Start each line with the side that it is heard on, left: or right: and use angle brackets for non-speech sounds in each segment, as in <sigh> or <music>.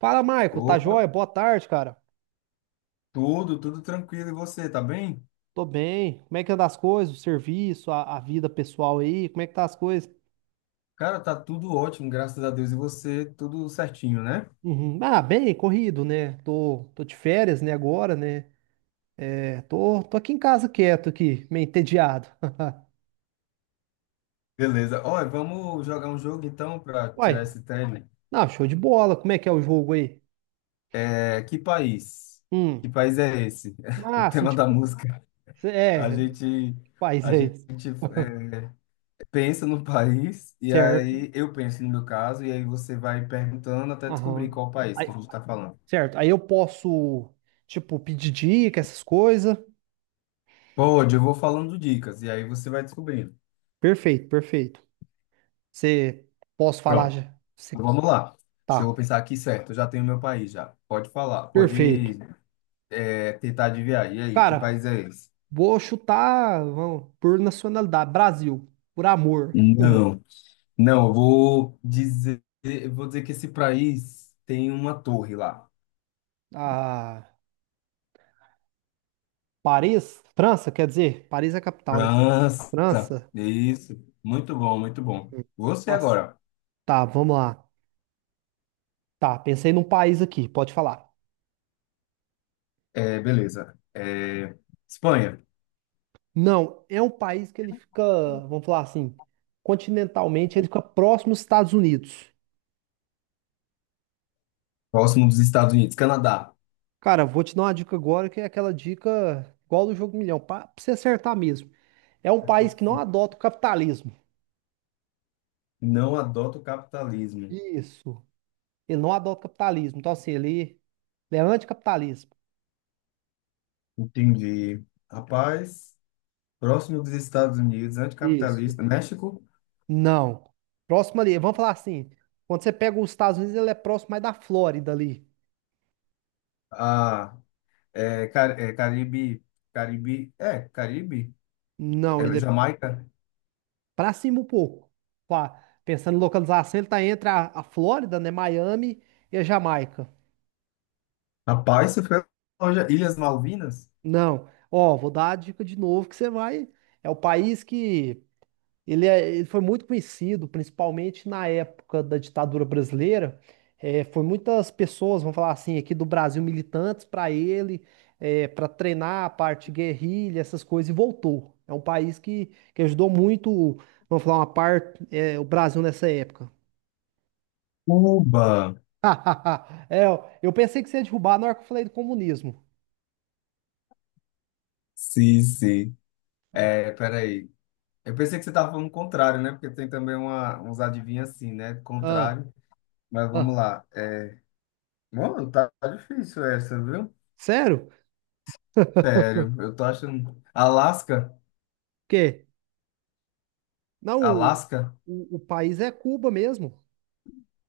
right: Fala, Marco, tá
left: Opa,
right: joia? Boa tarde, cara.
left: tudo tranquilo. E você, tá bem?
right: Tô bem. Como é que anda as coisas? O serviço, a vida pessoal aí? Como é que tá as coisas?
left: Cara, tá tudo ótimo, graças a Deus. E você, tudo certinho, né?
right: Uhum. Ah, bem, corrido, né? Tô de férias, né, agora, né? É, tô aqui em casa quieto aqui, meio entediado. <laughs>
left: Beleza. Olha, vamos jogar um jogo então para
right: Uai,
left: tirar esse tédio.
right: não, show de bola. Como é que é o jogo aí?
left: É, que país? Que
right: Hum.
left: país é esse? <laughs> O
right: Ah, assim,
left: tema da
right: tipo,
left: música. A
right: é,
left: gente,
right: país
left: a
right: é
left: gente
right: esse?
left: é, Pensa no país e
right: Certo.
left: aí eu penso no meu caso e aí você vai perguntando até descobrir
right: Aham.
left: qual país que a
right: Aí,
left: gente está falando.
right: certo. Aí eu posso, tipo, pedir dica, essas coisas.
left: Pode, eu vou falando dicas e aí você vai descobrindo.
right: Perfeito, perfeito. Você posso falar
left: Pronto.
right: já?
left: Então, vamos lá. Deixa eu
right: Tá,
left: pensar aqui, certo. Eu já tenho meu país já. Pode falar,
right: perfeito.
left: pode tentar adivinhar. E aí, que
right: Cara,
left: país é esse?
right: vou chutar vamos, por nacionalidade, Brasil, por amor. <laughs> Uhum.
left: Não, não, eu vou dizer que esse país tem uma torre lá.
right: Ah, Paris, França, quer dizer, Paris é a capital, né?
left: França.
right: França.
left: Isso. Muito bom, muito bom. Você
right: Nossa,
left: agora.
right: tá, vamos lá. Tá, pensei num país aqui, pode falar.
left: É, beleza. É, Espanha,
right: Não, é um país que ele fica, vamos falar assim, continentalmente, ele fica próximo aos Estados Unidos.
left: próximo dos Estados Unidos. Canadá.
right: Cara, vou te dar uma dica agora que é aquela dica igual do Jogo Milhão, pra você acertar mesmo. É um país que não adota o capitalismo.
left: Não adota o capitalismo.
right: Isso. Ele não adota o capitalismo. Então, assim, ele é anticapitalismo.
left: Entendi. Rapaz. Próximo dos Estados Unidos,
right: Isso.
left: anticapitalista, México,
right: Não. Próximo ali, vamos falar assim. Quando você pega os Estados Unidos, ele é próximo mais da Flórida ali.
left: a, é, Car- é, Caribe, Caribe, é, Caribe,
right: Não, ele é
left: Jamaica,
right: pra cima um pouco. Pensando em localização, ele tá entre a Flórida, né? Miami e a Jamaica.
left: rapaz, isso foi longe, Ilhas Malvinas,
right: Não. Ó, vou dar a dica de novo que você vai. É o país que Ele, é- ele foi muito conhecido, principalmente na época da ditadura brasileira. É, foi muitas pessoas, vamos falar assim, aqui do Brasil, militantes para ele, para treinar a parte guerrilha, essas coisas, e voltou. É um país que ajudou muito, vamos falar, uma parte, o Brasil nessa época.
left: Cuba,
right: <laughs> É, eu pensei que você ia derrubar na hora que eu falei do comunismo.
left: sim, sim, é, peraí, eu pensei que você estava falando o contrário, né, porque tem também uma, uns adivinhos assim, né,
right: Ah,
left: contrário, mas vamos
right: ah.
left: lá, é, mano, tá difícil essa, viu?
right: Sério?
left: Sério, eu tô achando, Alasca,
right: Porque não, o,
left: Alasca,
right: o, o país é Cuba mesmo.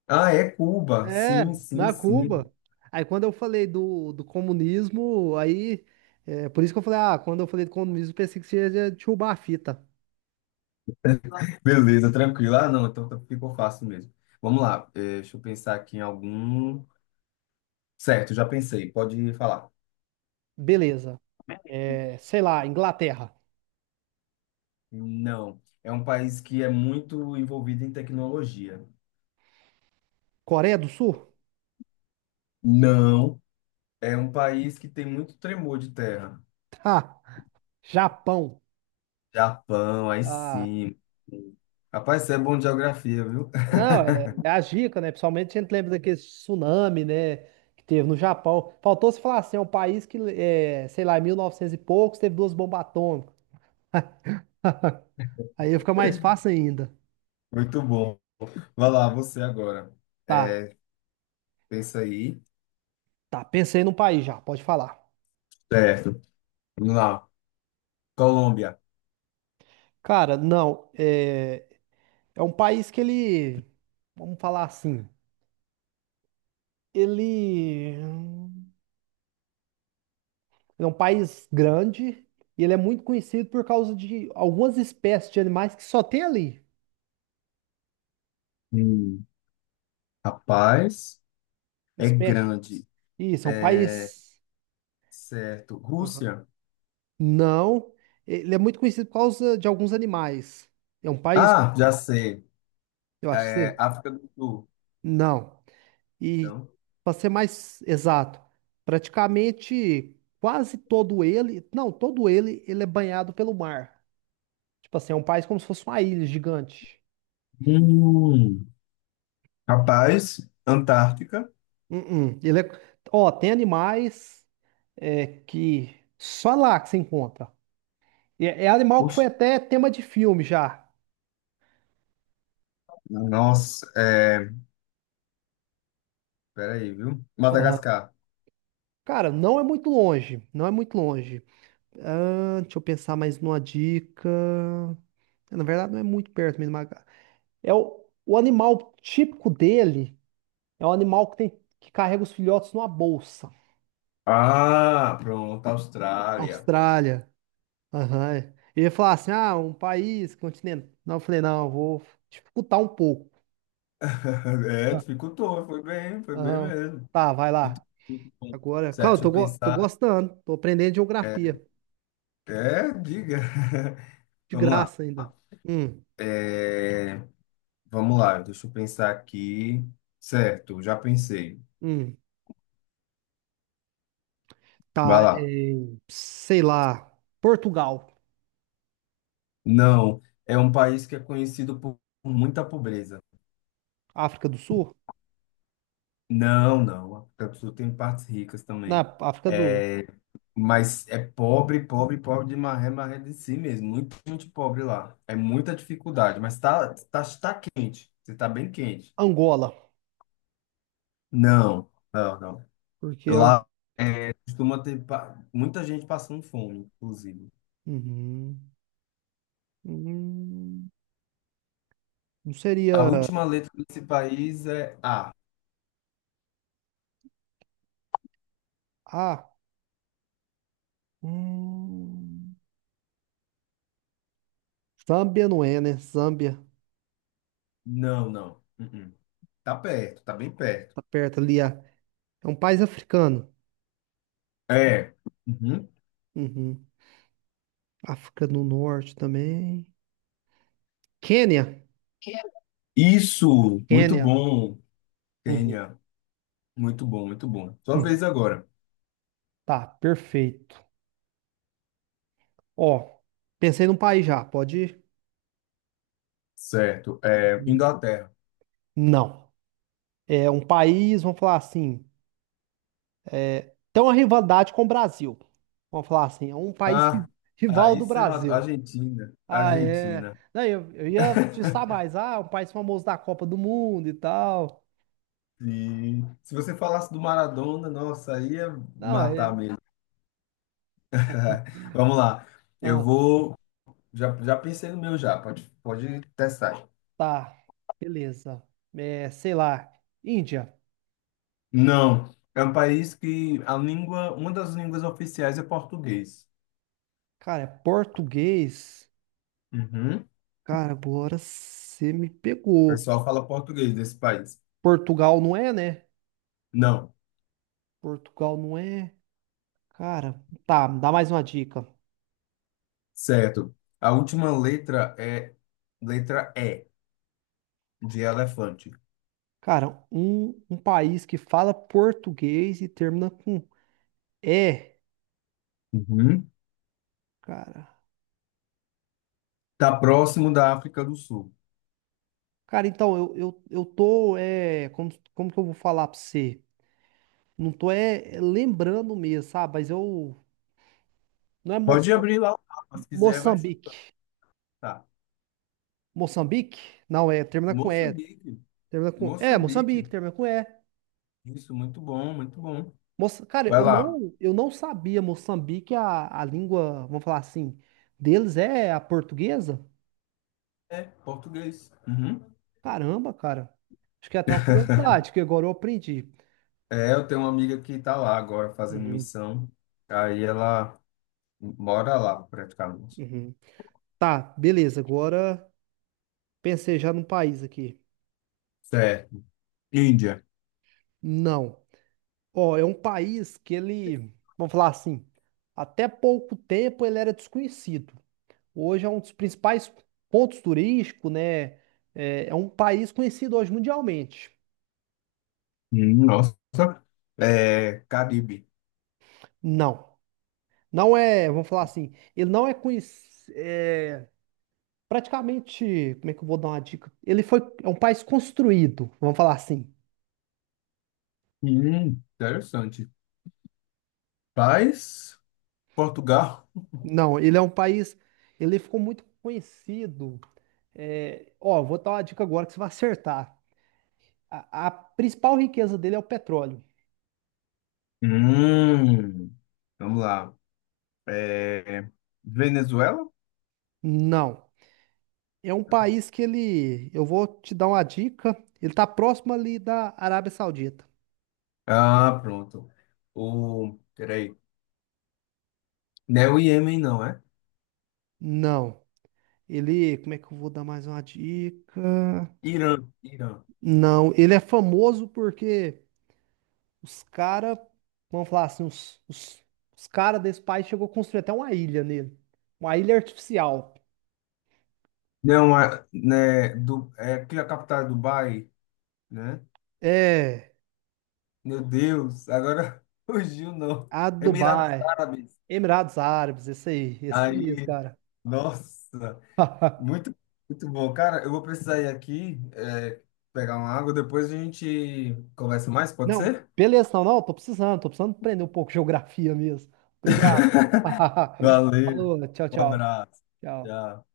left: ah, é Cuba,
right: É,
left: sim, sim,
right: na
left: sim.
right: Cuba. Aí quando eu falei do comunismo, aí. É, por isso que eu falei, ah, quando eu falei do comunismo, pensei que seria de roubar a fita.
left: Beleza, tranquilo. Ah, não, então tá- ficou fácil mesmo. Vamos lá, deixa eu pensar aqui em algum. Certo, já pensei, pode falar.
right: Beleza. É, sei lá, Inglaterra.
left: Não, é um país que é muito envolvido em tecnologia.
right: Coreia do Sul? <laughs>
left: Não, é um país que tem muito tremor de terra.
right: Tá. Japão.
left: Japão, aí
right: Ah.
left: sim. Rapaz, você é bom de geografia, viu? <laughs>
right: Não, é a dica, né? Principalmente a gente lembra daquele tsunami, né? Que teve no Japão. Faltou se falar assim, é um país que, é, sei lá, em 1900 e poucos teve duas bombas atômicas. <laughs> Aí fica mais fácil ainda.
left: Muito bom. Vai lá, você agora.
right: Tá,
left: É, pensa aí.
right: tá. Pensei num país já, pode falar.
left: Certo, vamos lá. Colômbia.
right: Cara, não, é um país que ele, vamos falar assim, ele é um país grande e ele é muito conhecido por causa de algumas espécies de animais que só tem ali.
left: Hum. Rapaz, é
right: Espécie.
left: grande.
right: Isso, é um
left: É,
right: país.
left: certo.
right: Aham.
left: Rússia?
right: Não, ele é muito conhecido por causa de alguns animais. É um país,
left: Ah, já sei.
right: eu acho que
left: É,
right: você.
left: África do Sul.
right: Não. E
left: Não.
right: para ser mais exato, praticamente quase todo ele, não, todo ele, ele é banhado pelo mar. Tipo assim, é um país como se fosse uma ilha gigante.
left: Hum, rapaz, Antártica.
right: Uh-uh. Ó, tem animais que só lá que se encontra. E é animal que
left: Oxe,
right: foi até tema de filme já.
left: nossa, é, peraí, viu?
right: Aham.
left: Madagascar.
right: Cara, não é muito longe. Não é muito longe. Ah, deixa eu pensar mais numa dica. Na verdade, não é muito perto mesmo. É o animal típico dele é um animal que tem que carrega os filhotes numa bolsa.
left: Ah, pronto, Austrália.
right: Austrália. Aham. É. Eu ia falar assim, ah, um país, continente. Não, eu falei, não, eu vou dificultar um pouco.
left: <laughs> É,
right: Tá.
left: dificultou, foi bem
right: Aham.
left: mesmo.
right: Tá, vai
left: Muito,
right: lá.
left: muito bom.
right: Agora,
left: Certo,
right: calma, eu
left: deixa eu
right: tô
left: pensar.
right: gostando. Tô aprendendo
left: É,
right: geografia.
left: diga. <laughs>
right: De
left: Vamos lá.
right: graça ainda. Hum,
left: É, vamos lá, deixa eu pensar aqui. Certo, já pensei.
right: hum.
left: Vai
right: Tá,
left: lá.
right: é, sei lá, Portugal,
left: Não, é um país que é conhecido por muita pobreza.
right: África do Sul?
left: Não, não, a África do Sul tem partes ricas
right: Na
left: também.
right: África do
left: É, mas é pobre, pobre, pobre de maré, maré de si mesmo. Muito, muito pobre lá. É muita dificuldade, mas tá quente. Você tá bem quente.
right: Angola.
left: Não, não, não.
right: Porque Ang-
left: Lá é, costuma ter pa- muita gente passando fome, inclusive.
right: Uhum. Hum, não
left: A
right: seria.
left: última letra desse país é A.
right: Ah, hum, Zâmbia não é, né? Zâmbia
left: Não, não. Uh-uh. Tá perto, tá bem perto.
right: tá perto ali. É um país africano.
left: É. Uhum.
right: Uhum. África do Norte também. Quênia.
left: Isso, muito
right: Quênia.
left: bom,
right: Uhum.
left: Kênia. Muito bom, muito bom. Sua
right: Uhum.
left: vez agora.
right: Tá, perfeito. Ó, pensei num país já, pode ir?
left: Certo. É,
right: Uhum.
left: Inglaterra.
right: Não. É um país, vamos falar assim, tem uma rivalidade com o Brasil. Vamos falar assim, é um país
left: Ah,
right: rival
left: aí
right: do
left: você matou.
right: Brasil.
left: Argentina.
right: Ah, é.
left: Argentina.
right: Não, eu ia te saber mais. Ah, um país famoso da Copa do Mundo e tal.
left: E se você falasse do Maradona, nossa, aí ia
right: Não, é.
left: matar mesmo. <laughs> Vamos lá. Eu
right: Ah,
left: vou. Já pensei no meu já. Pode, pode testar.
right: tá. Beleza. É, sei lá. Índia.
left: Não. É um país que a língua, uma das línguas oficiais é português.
right: Cara, é português.
left: Uhum. O
right: Cara, agora você me pegou.
left: pessoal fala português desse país.
right: Portugal não é, né?
left: Não.
right: Portugal não é. Cara, tá, me dá mais uma dica.
left: Certo. A última letra é Letra E, de elefante.
right: Cara, um país que fala português e termina com é,
left: Uhum.
right: cara.
left: Tá próximo da África do Sul.
right: Cara, então, eu tô, como que eu vou falar pra você? Não tô, lembrando mesmo, sabe? Mas eu, não é
left: Pode abrir lá, o mapa, se quiser, vai
right: Moçambique.
left: chutar.
right: Moçambique? Não, termina com é.
left: Moçambique.
right: Termina com,
left: Moçambique.
right: Moçambique, termina com é.
left: Isso, muito bom, muito bom.
right: Cara,
left: Vai
right: eu
left: lá.
right: não, eu não sabia, Moçambique, a língua, vamos falar assim, deles é a portuguesa?
left: É, português. Uhum.
right: Caramba, cara. Acho que é até uma curiosidade, que agora eu aprendi.
left: É, eu tenho uma amiga que tá lá agora fazendo
right: Uhum,
left: missão. Aí ela mora lá, praticamente.
right: uhum. Tá, beleza. Agora pensei já num país aqui.
left: Certo. Índia.
right: Não. Ó, é um país que ele, vamos falar assim, até pouco tempo ele era desconhecido. Hoje é um dos principais pontos turísticos, né? É um país conhecido hoje mundialmente.
left: Nossa. É, Caribe.
right: Não. Não é, vamos falar assim, ele não é conhecido, praticamente, como é que eu vou dar uma dica? Ele foi, é um país construído, vamos falar assim.
left: Interessante. Paz, Portugal,
right: Não, ele é um país, ele ficou muito conhecido. Ó, vou dar uma dica agora que você vai acertar. A principal riqueza dele é o petróleo.
left: hum, vamos lá. É, Venezuela?
right: Não, é um país que ele, eu vou te dar uma dica, ele tá próximo ali da Arábia Saudita.
left: Ah, pronto. O, peraí, não é o Iêmen, não, é?
right: Não, ele, como é que eu vou dar mais uma dica?
left: Irã, Irã.
right: Não, ele é famoso porque os caras, vamos falar assim, os caras desse país chegou a construir até uma ilha nele. Uma ilha artificial.
left: Não, é, né, do, é aqui a capital é Dubai, né?
right: É,
left: Meu Deus, agora <laughs> fugiu, não.
right: a
left: Emirados
right: Dubai,
left: Árabes.
right: Emirados Árabes, esse aí mesmo,
left: Aí,
right: cara.
left: nossa,
right: <laughs>
left: muito, muito bom. Cara, eu vou precisar ir aqui, é, pegar uma água, depois a gente conversa mais, pode
right: Não,
left: ser?
right: beleza, não, não, tô precisando aprender um pouco de geografia mesmo. Obrigado. <laughs>
left: Valeu,
right: Falou, tchau,
left: um
right: tchau.
left: abraço.
right: Tchau.
left: Tchau.